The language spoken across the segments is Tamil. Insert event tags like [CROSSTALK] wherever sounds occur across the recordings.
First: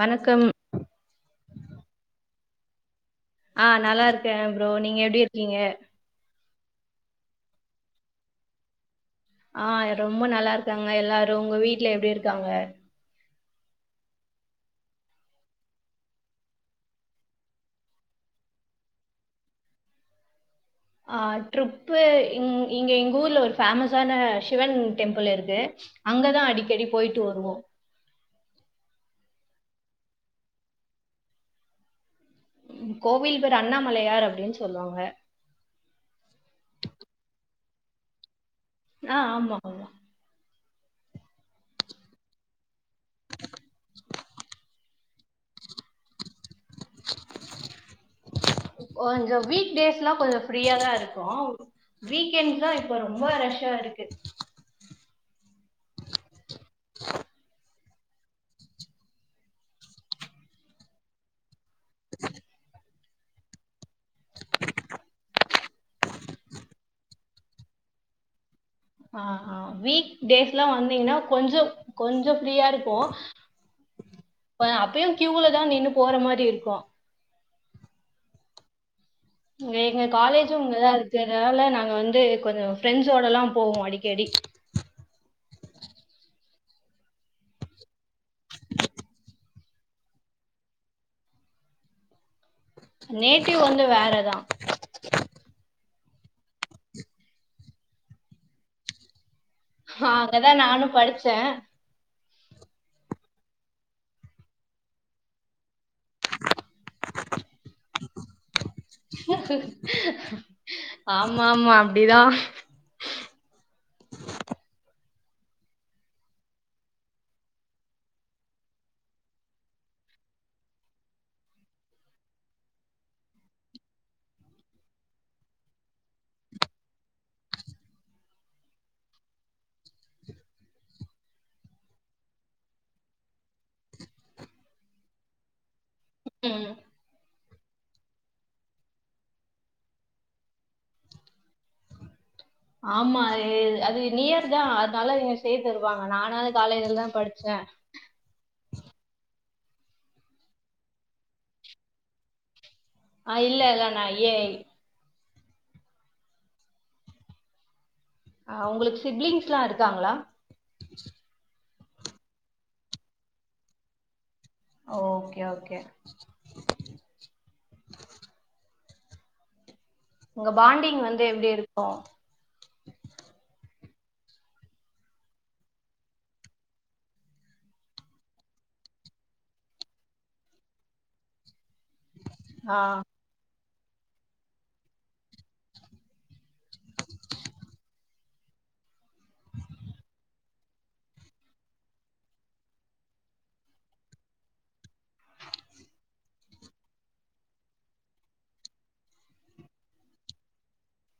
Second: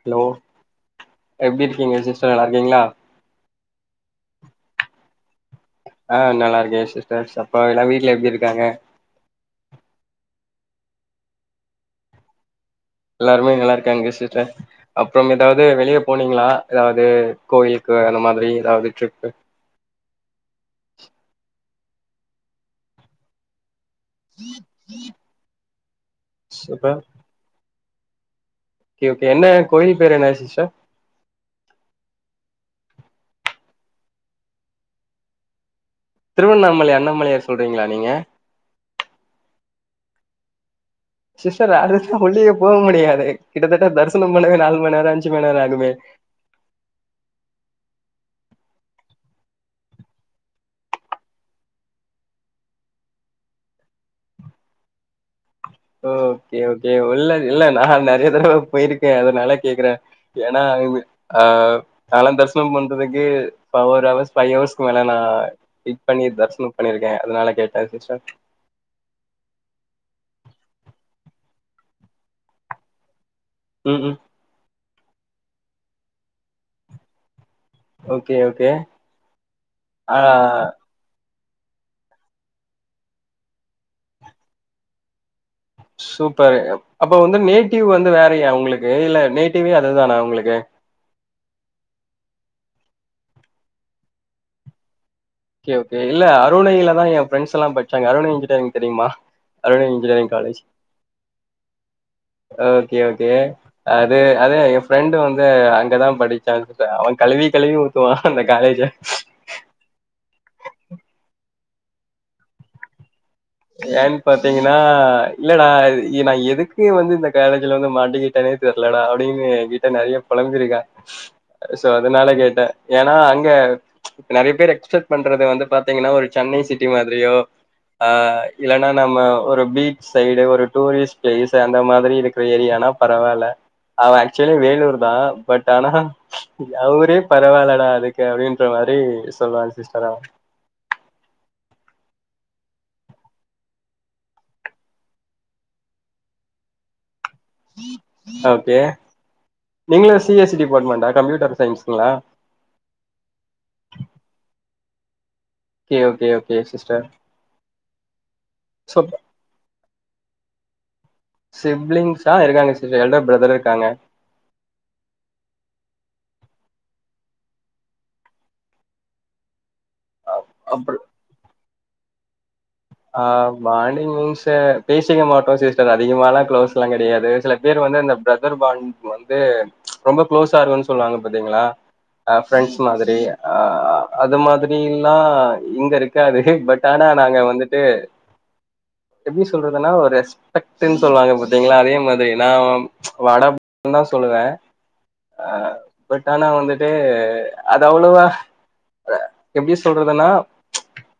வணக்கம் எப்படி இருக்கீங்க சிஸ்டர் நல்லா இருக்கீங்களா ஆ நல்லா இருக்கே ப்ரோ நீங்க எப்டி இருக்கீங்க ஆ நல்லா இருக்கே சிஸ்டர் சப்பா எல்லா வீட்டு்ல எப்படி இருக்காங்க ஆ ரொம்ப நல்லா இருக்காங்க எல்லாரு உங்க வீட்டுல எப்படி இருக்காங்க எல்லாருமே நல்லா இருக்காங்க அங்க சிஸ்டர் அப்புறம் ஏதாவது வெளியே போனீங்களா ஏதாவது கோயிலுக்கு அந்த மாதிரி ஏதாவது ட்ரிப்பு ஆ ட்ரிப்பு இங்க எங்க ஊர்ல ஒரு பேஃமஸ் ஆன சிவன் டெம்பிள் இருக்கு அங்கதா அடிக்கடி சூப்பர் போயிட்டு வருவோ ஓகே ஓகே என்ன கோயில் பேர் என்ன சிஸ்டர் கோவில் பேர் அண்ணாமலையார் அப்டின்னு சொல்லுவாங்க திருவண்ணாமலை அண்ணாமலையார் சொல்றீங்களா நீங்க ஆ ஆமா ஆமா சிஷ்டர் அதுதா உள்ளே போ முடியாது கிட்டத்தட்ட தரிசனம் பண்ணவே நாலு மணி நேர அஞ்சு மணி நேர ஆகுமே கொஞ்சம் வீக்டேஸ்லா கொஞ்ச ஃப்ரீயா தா இருக்கு வீக்கெண்ட்ஸ் தா இப்ப ரொம்ப ரஷ்ஷா இருக்கு ஓ ஓகே ஓகே உள்ள இல்ல நா நிறைய தடவ போயிருக்கே அதனால கேக்குறே ஏன்னா ஆ நான்லா தரிசனம் பண்றதுக்கு ஃபோர் ஹவர்ஸ் ஃபைவ் ஹவர்ஸ்க்கு மேல நா வெயிட் பண்ணி தரிசனம் பண்ணிருக்கே அதனால கேட்டேன் சிஸ்டர் ஆ ஆ வீக் டேஸ்லா வந்தீங்கன்னா கொஞ்ச கொஞ்ச ஃப்ரீயா இருக்கு உம் உம் அப்பயும் கியூல தா நின்னு போற மாதிரி இருக்கு ஓகே ஓகே எங்க ஆ காலேஜும் இங்கதா இருக்கு அதனால நாங்க வந்து கொஞ்ச ஃப்ரெண்ட்ஸோடல்லா போவோ அடிக்கடி சூப்பரு அப்ப வந்து நேட்டிவ் வந்து வேறையா உங்களுக்கு இல்ல நேட்டிவே அதுதானா உங்களுக்கு நேட்டிவ் வந்து வேறதா ஓகே ஓகே இல்ல அருணையிலதா என் பிரெண்ட்ஸ்லா படிச்சாங்க அருணை இஞ்சினரிங்க் தெரியுமா அருணை இன்ஜினியரிங் அங்கதா காலேஜ். நானும் படிச்ச ஓகே ஓகே அது அது என் ஃப்ரெண்டு வந்து அங் அங்கதா படிச்சான் சிஸ்டர் அவ கழுவி கழுவி ஊத்துவா அந்த காலேஜ ஆமா ஆமா அப்டிதா ஏன்னு பாத்தீங்கன்னா இல்லடா நா எதுக்கு வந்து இந்த காலஜ்ல வந்து மாட்டிக்கிட்டேனே தெர்லடா அப்படின்னு என்கிட்ட நெறைய புழம்பிருக்கா சோ அதனால கேட்டே ஏன்னா அங்க நெறைய பேர் எக்ஸ்பெக்ட் பண்றது வந்து பாத்தீங்கன்னா ஒரு சென்னை சிட்டி மாதிரியோ ஆ இல்லன்னா நம்ம ஒரு பீச் சைடு ஒரு டூரிஸ்ட் பிளேஸ் அந்த மாதிரி இருக்கிற ஏரியானா பரவால்ல அவன் ஆக்சுவலி வேலூர் தா பட் ஆனா ம் அவ ஊரே பரவாயில்லடா அதுக்கு அப்படின்ற மாரி சொல்லுவா சிஸ்டர் அவ ஆமா அது நியர் தா அதனால இங்க சேர்த்தருவாங்க நானது காலேஜ்ல தா படிச் ஓகே நீங்களு சி எஸ் சி டிபார்ட்மெண்டா கம்ப்யூட்டர் சயின்ஸளா ஆ இல்லல்ல A I K okay okay sister உங்களுக்கு சோ சிப்லிங்ஸ் எல்லா இருக் க்காங்களா சிப்லிங்ஸா இருக்காங்க சிஸ்டர் எல்டர் பிரதர் இருக்காங்க ஓகே ஓகே உங்க அப்ற பாண்டிங் வந்து எப்டி இருக் ம் ஆ பாண்டிங் மீன்ஸு பேசிக்க மாட்டோம் சிஸ்டர் அதிகமால்லா க்ளோஸ்ல்லா கிடையாது சில பேர் வந்து அந்த பிரதர் பாண்ட் வந்து ரொம்ப க்ளோஸா இருக்கும்னு சொல்லுவாங்க பாத்தீங்களா ஆ ஃப்ரெண்ட்ஸ் மாதிரி அ அது மாதிரிலா இங்க இருக்காது து பட் ஆனா நாங்க வந்துட் அ‌ எப்டி சொல்றதுன்னா ஒரு ரெஸ்பெக்ட்டுன்னு சொல்வாங்க பாத்தீங்களா அதே மாதிரி நா வாட தா சொல்லுவேன் அ பட் ஆனா வந்துட்டு அது அவ்ளோவா எப்டி சொல்றதுன்னா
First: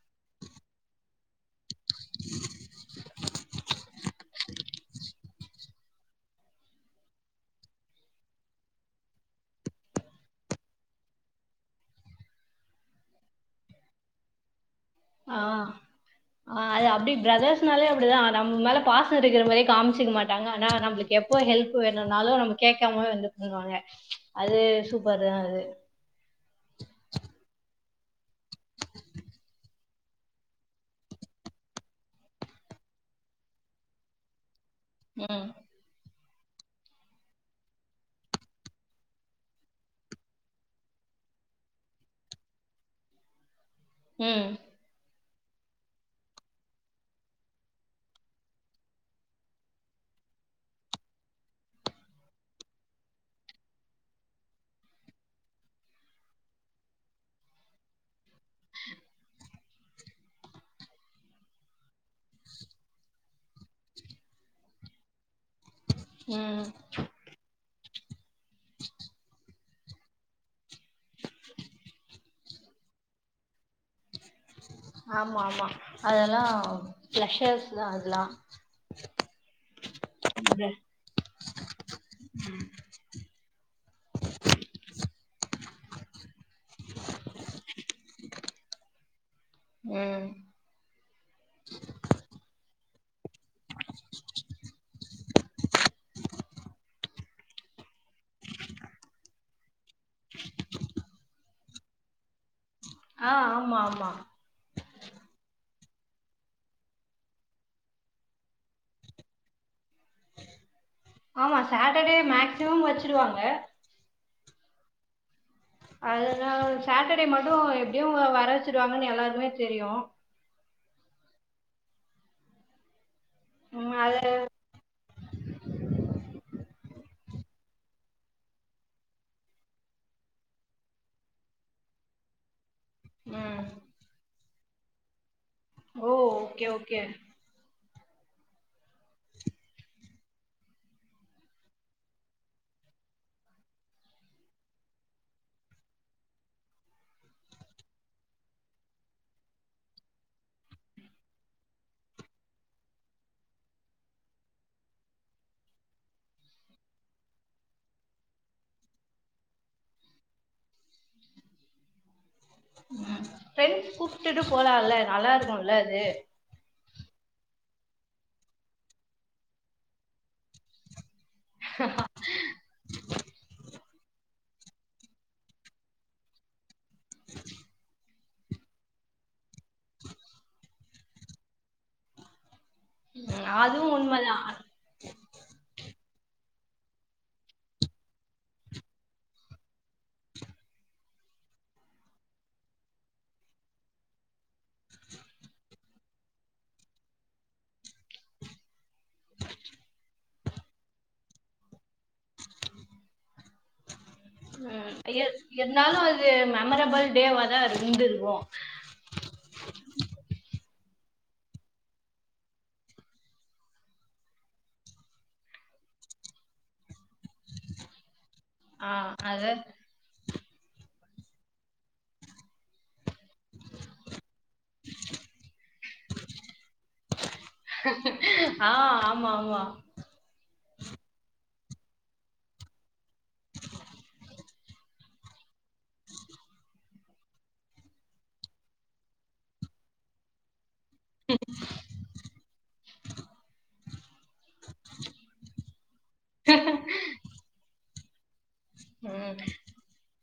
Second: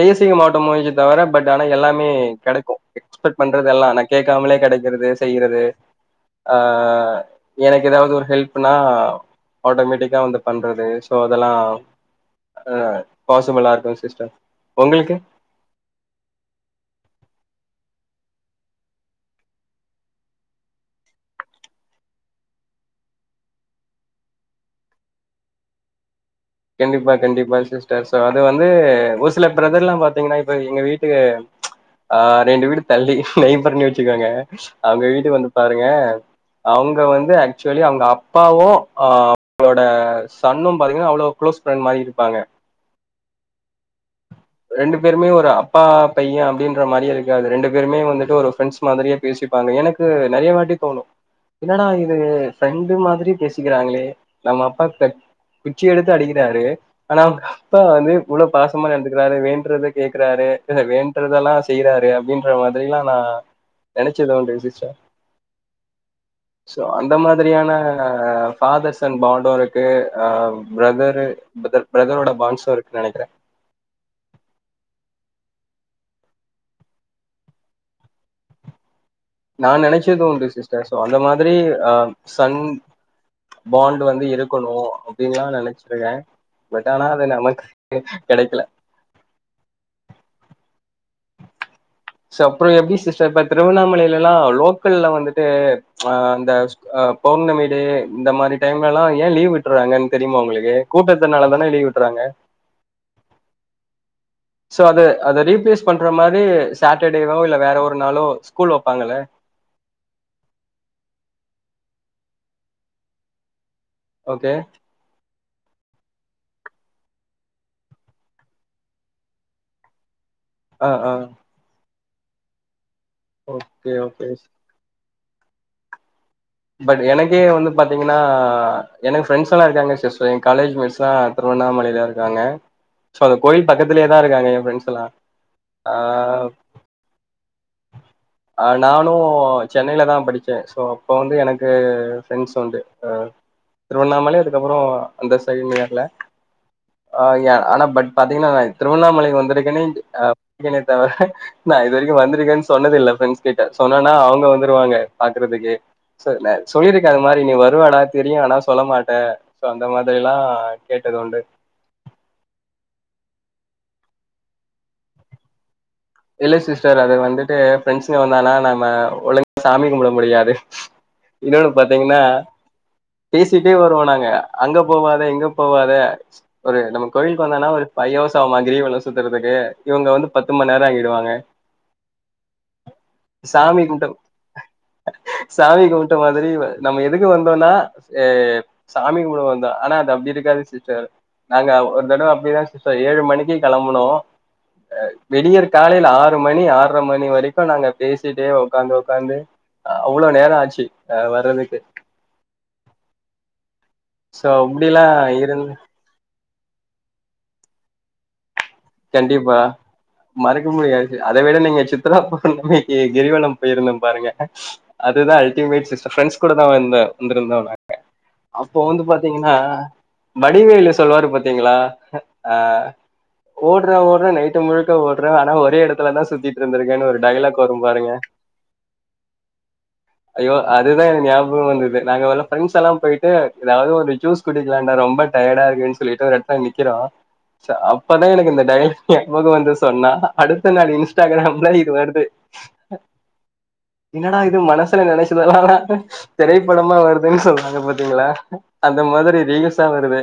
பேசிக்க மாட்டோமே ஒழிஞ்சி தவர ஆனா எல்லாமே கெடைக்கு எக்ஸ்பெக்ட் பண்றதெல்லா நா கேட்காமலே கெடைக்கிறது செய்றது ஆ எனக்கு ஏதாவது ஒரு ஹெல்ப்னா ஆட்டோமேட்டிக்கா வந்து பண்றது ஸோ அதெல்லா ஆ பாசிபிளா இருக்கும் சிஸ்டர் ஒங்களுக்கு ஆ ஆ அது அப்டி பிரதர்ஸ்னாலே அப்டிதா நம்ம மேல பாசோம் இருக்குற மாரியே காம்ச்சுக்க மாட்டாங்க ஆனா நம்பளுக்கு எப்போ ஹெல்ப் வேணும்னாலு நம்ம கேக்காமவே வந்து பண்ணுவாங்க அது சூப்பர் தா அது கண்டிப்பா கண்டிப்பா சிஸ்டர் சோ அது வந்து ஒரு சில பிரதர்ல்லா பாத்தீங்கன்னா இப்ப எங்க வீட்டு ஆ ரெண்டு வீடு தள்ளி நெய்பர்ன்னே வச்சுக்கோங்க அவுங்க வீட்டுக்கு ம் வந்து பாருங்க அவுங்க வந்து ஆக்சுவலி அவுங்க அப்பாவும் ஆ அவுங்களோட சன்னும் பாத்தீங்கன்னா அவ்ளோ க்ளோஸ் ஃப்ரெண்ட் மாரி இருப்பாங்க ம் ரெண்டு பேருமே வந் அ அப்பா பையன் அப்டின்ற மாரியே இருக்காது ரெண்டு பேருமே வந்துட்டு ஒரு ஃப்ரெண்ட்ஸ் மாதிரியே பேசிப்பாங்க எனக்கு நறைய வாட்டி தோணும் என்னடா இது ஃப்ரெண்டு மாதிரி பேசிக்கிறாங்களே நம்ம அப்பா த குச்சி எடுத் அடிக்கிறாரு ஆனா அவுங்க அப்பா வந்து இவ்ளோ பாசமா நடந்துக்குறாரு வேணுன்றத கேக்குறாரு வேணுன்றதெல்லா செய்றாரு அப்டின்ற மாதிரில்லா நா நெனச்சதுண்டு சிஸ்டர் ம் சோ அந்த மாதிரியான ஆஆ ஃபாதர் சன் பாண்ட்டும் இருக் தே ஆ பிரதரு பிரதர் பிரதரோட பாண்ட்ஸு இருக்கு நெனைக்கிறே ஆமா ஆமா அதெல்லா ப்ளஷர் தா அதுல்லா நா நெனச்சதுண்டு சிஸ்டர் சோ அந்த மாதிரி ஆ சன் பாண்ட் வந்து இருக்கணு அப்டில்லா நெனச்சிருக்கே பட் ஆனா அது நமக்கு கெடைக்கல ம் சப்றோ எப்டி சிஸ் சர் இப்ப திருவண்ணாமலையிலலா லோக்கல்ல வந்துட்டு ஆ அந்த ஆ பௌர்ணமி டே இந்த மாரி டைம்லல்லா ஏன் லீவ் விட்டுறாங்கன்னு தெரியுமா உங்களுக்கு? கூட்டத்துனால தான லீவ் விட்றாங்க. ஆ ஆமா ஆமா சோ அது அத ரீப்ளேஸ் பண்ற மாரி சேட்டர்டேவோ இல்ல வேற ஒரு நாளோ ஸ்கூல் வப்பாங்கல்ல. ஆமா சேட்டர்டே மேக்சிமம் வச்சிருவாங்க. ஓகே அதனால சேட்டர்டே மட்டு எப்டியு வர வச்சிருவாங்கன்னு எல்லார்க்குமே தெரியும். ஆ ஆ ஓக்கே ம் அது ஓகே பட் எனக்கே வந்து பாத்தீங்கன்னா எனக் ஃப்ரெண்ட்ஸ் எல்லா இருக்றாங்க சிஸ்டர் என் காலேஜ்மேட்ஸ் லா திருவண்ணாமலையில இருக்காங்க சோ அந்த ம் கோயில் பக்கத்திலேயே தா இருக்காங்க எ ஃப்ரெண்டஸ் எல்லா ஓ ஓகே ஓகே அ நானு சென்னையிலதா படிச்சே சோ அப்போ வந்து எனக்கு ஃப்ரெண்ஸ் உண்டு அ திருவண்ணாமலை அதுக்கப்புறோ அந்த சனி ஞாயிற்ல அ எ ஆனா பட் பாத்தீங்கன்னா நா திருவண்ணாமலை வந்துருக்கே [UNINTELLIGIBLE] தவிர நா இது வரிக்கு வந்துருக்கேன் சொன்னது இல்ல ஃப்ரெண்ஸ் கிட்ட சொன்னேனா அவுங்க வந்துருவாங்க பாக்குறதுக்கு சோ நா சொல்லியிருக்கே அது மாரி நீ வருவடா தெரியு ஆனா சொல்ல மாட்டே சோ அந்த மாதிரில்லா கேட்டதுண்டு ம் ஃப்ரெண்ஸ் கூப்டுட்டு போலால்ல நல்லா இருக்குல்ல அது இல்ல சிஸ்டர் அது வந்துட்டு ஃப்ரெண்ஸ்ங்க வந்தானா நாம ஒழுங்கா சாமி கும்பிட முடியாது இன்னொன்னு பாத்தீங்கன்னா பேசிட்டே வருவோ நாங்க அங்க போவாத இங்க போவாத ஒரு நம்ம கோயிலுக்கு வந்தனா ஒரு ஃபை ஹர்ஸ் ஆகுமா கிரிவலோ சுத்துறதுக்கு இவங்க வந்து பத்து மண் நேர செய்வாங்க உம் அதுவு உண்மதா ட மாதிரி வ நம்ம எதுக்கு வந்தோன்னா ஏ சாமி கும்பிட வந்தோ ஆனா அது அப்டி இருக்காது சிஸ்டர் நாங்க ஒரு தடவ அப்படி தா சிஸ்டர் ஏழு மணிக்கு கெளம்புனோ அ வெளிய இருக் காலையில ஆறு மணி ஆற்ர மணி வரிக்கு நாங்க பேசிட்டே ஒக்காந்து ஒக்காந்து அவ்வளோ நேர ஆச்சு அ வர்றதுக்கு சோ உம் அப்படிலாம் இர் இருந்து இர்ந்தாலு அது ம மெமரபல் டேவா தா இருந்திருக்கோ கண்டிப்பா மறக்க முடியாது அத விட நீங்க சித்ரா பௌர்ணமிக்கு கிரிவலம் போயிருந்தே பாருங்க அதுதா அல்டிமேட் சிஸ்டர் ஃப்ரெண்ஸ் கூட தா வந்தே வந்திருந்தோ நாங்க அப்போ ஆ வந்து அது பாத்தீங்கன்னா வடிவேலு சொல்லுவாரு பாத்தீங்களா அ ஆ ஓடுறே ஓட்றே நைட்டு முழுக்க ஓடுறே ஆனா ஒரே எடத்துலதா சுத்திட்ருந்திருக்கேன்னு ஒரு டைலாக் வரும் பாருங்க ஆ ஆமா ஆமா அய்யோ அதுதா எனக் ஞாபம் வந்துது நாங்க எல்லா பிரண்ட்ஸ் எல்லா போய்ட்டு எதாவது ஒரு ஜூஸ் குடிக்கிலானு ரொம்ப டயடா இருக்குன் சொல்லிட்டு ஒரு எட்த்ல நிக்கிறோ [UNINTELLIGIBLE] இப்பதா எனக் இந்த டய்லா ஞாபகோ வந்து சொன்னா அடுத் இது இன்ஸ்டாகிராம் ல இது வருது அ இன்னடா இது மனசுல நெனைச்சதெல்லா உ திரைப்படமா வருதுன் சொல்லுவாங்க பா க்கீங்களா அ அந்த ம் மாதிரி ரீல்சா வருது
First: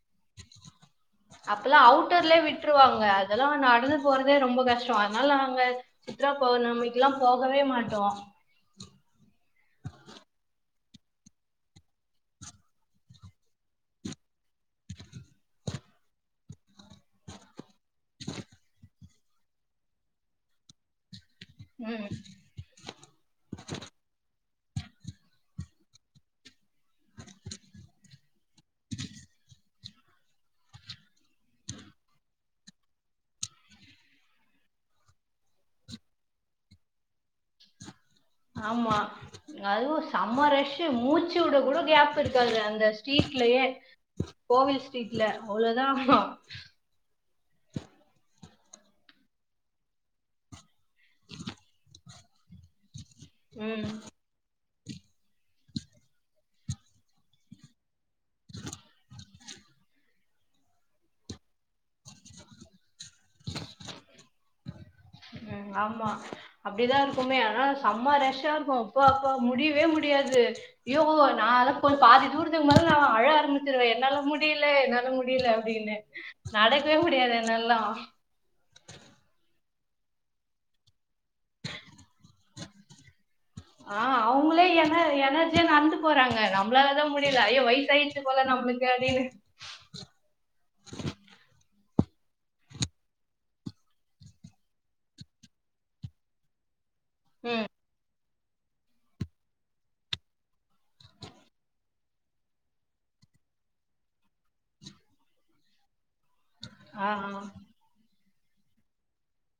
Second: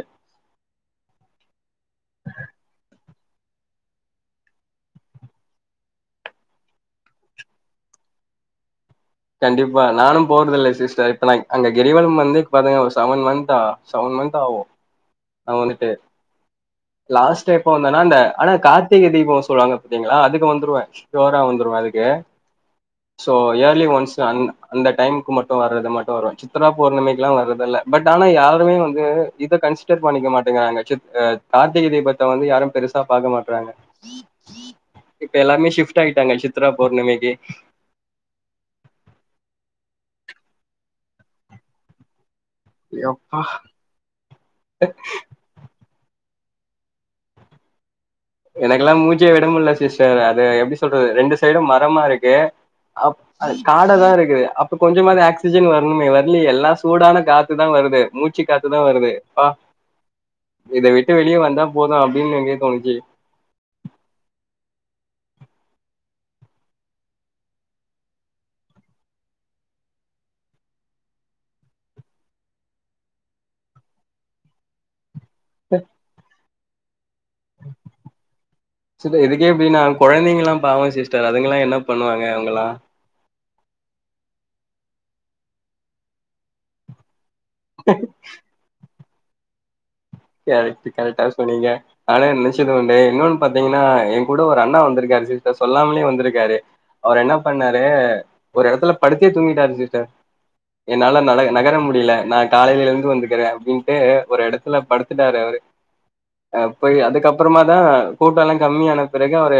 அப்பல்லா அவுட்டோர்லே விட்ருவாங்க அதெல்லா நடந்த் போறதே ரொம்போ கஷ்டோ அத்னால நாங்க சித்ரா பௌர்ணமிக்குலா போகவே மாட்டோ கண்டிப்பா நானு போற்தில்ல சிஸ்டர் இப்ப நா அங்க கிரிவலம் வந்து பாத்தீங்க ஒரு செவன் மந்தா அ செவன் மந்த் ஆவு அ வந்துட்டு லாஸ்ட் எப்ப வந்தனா இந்த ஆனா கார்த்திகை தீபோ சொல்வாங்க பாத்தீங்களா அதுக்கு வந்துருவே ஜோரா வந்துருவ அதுக்கு ம் சோ யேர்லி ஒன்ஸ் அந் அந்த டைமுக்கு மட்டு வர்றது மட்டு வருவ சித்ரா பௌர்ணமிக்கி லா வர்தில்ல பட் ஆனா யாருமே வந்து இத கன்சிடர் பண்ணிக்க மாட்டேங்கறாங்க சித் அ கார்த்திகை தீபத்த வந்து யாரு பெருசா பாக்க மாட்றாங்க இப்ப எல்லாமே ஷிஃப்ட் ஆய்ட்டாங்க சித்ரா பௌர்ணிமிக்கி ஆமா அதுவும் செம்ம ரஷு மூச்சு விட கூட கேப் இருக்கு அந்த எப்பா ஸ்ட்ரீட்லயே கோவில் ஸ்ட்ரீட்ல அவ்ளோதான் எனக்கெல்லாம் மூச்சே விடமுல சிஸ்டர் அது எப்டி சொல்றது ரெண்டு சைடும் மரமா இருக்கு அ அ ம் காட தான் இருக்குது இப்ப கொஞ்சமச்சு ஆக்சிஜன் வரணுமே வரல எல்லாம் சூடான காத்துதான் வருது மூச்சு காத்துதா வருதுப்ப இத விட்டு வெளியே வந்தா போதும் அப்படின்னு எங்கேயே தோணுச்சு ம் ஆமா அப்படிதான் இருக்குமே ஆனால செம்ம ரெஷ் ஹ இருக்கும் அப்ப அப்பா முடியவே முடியாது யோ நான் அதாம் பாதி தூரத்துக்கு மேல நான் அழ ஆரம்பிச்சிருவே என்னால முடில என்னால மு முடில அப்டின்னு நடக்கவே முடியாது என்னல்லாம் கொழந்தைங்கலாம் பாவம் சிஸ்டர் அதுங்கல்லாம் என்ன பண்ணுவாங்க அவங்கலாம் ஆ அவுங்களே என எனர்ஜிய நடந்து போறாங்க நம்மளால தான் முடிய இல்ல வயசு ஆயிர்ச்சு போல நமக்கு க்கதினு கரெக்ட் கரெக்டா சொன்னீங்க ஆனா நெனைச்சது ஒன்னு இன்னொன்னு பாத்தீங்கன்னா என் கூட ஒரு அண்ணா வந்திருக்காரு சிஸ்டர் சொல்லாமலேயே வந்துருக்காரு அவரு என்ன ம் பண்ணாரு ஒரு இடத்துல படிடுத்தே தூங்கிட்டாரு சீட்டர் என்னால ந நகர முடியல நான் காலையில இருந்து வந்துக்கறே அப்படின்னுட்டு ஒரு இடத்துல படுத்து க்ட்டாரு அவரு அ போய் ஆ ஆ அதுக்கப்பறம தா கூட்ட எல்லாம் கம்மியான பிறகு அவரு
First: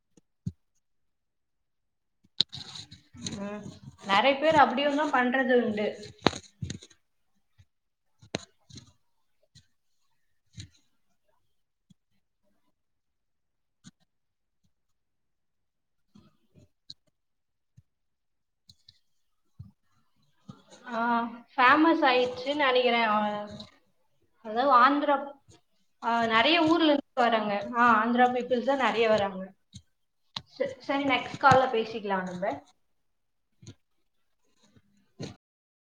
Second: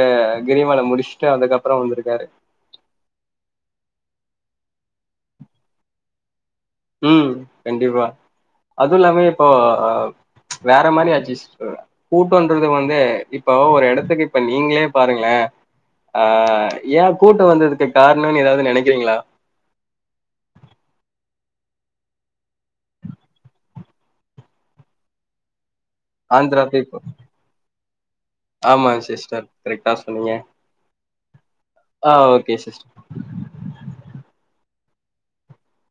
கிரிவலைம் முடிச்சுட்டு அதுக்கப்புறோ வந்திருக்கு ம் நாரே சில பேர் அப்டி ஒன்னு பண்றது உண்டு ம் கண்டிப்பா அதுவும் இல்லாம இப்போஹ் வேற மாரி அச்சி கூட்டுன்றது வந்து இப்போ ஒரு இடத்துக்கு இப்ப நீங்களே பாருங்களேன் அ ஏன் கூட்டும் வந்ததுக்கு காரணம்ன்னனு ஏதாவது நெனைக்கிறீங்களா ஆ பேஃமஸ் ஆயிடுச்சுன்னு நெனைக்கிறேன் அதாவது ஆந்திரா ஆ நெறைய ஆந்திரா ஊர்ல பீப்புள் இருந்து வறங்க ஆஹ் ஆந்திரா பீப்புள்ஸ் தான் ஆமா நெறைய வராங்க சிஸ்டர் கரெக்டா சொன்னீங்க செரி நெக்ஸ்ட் காால்ல ஆ பேசிக்கலா நம்ப ஓகே சிஸ்டர்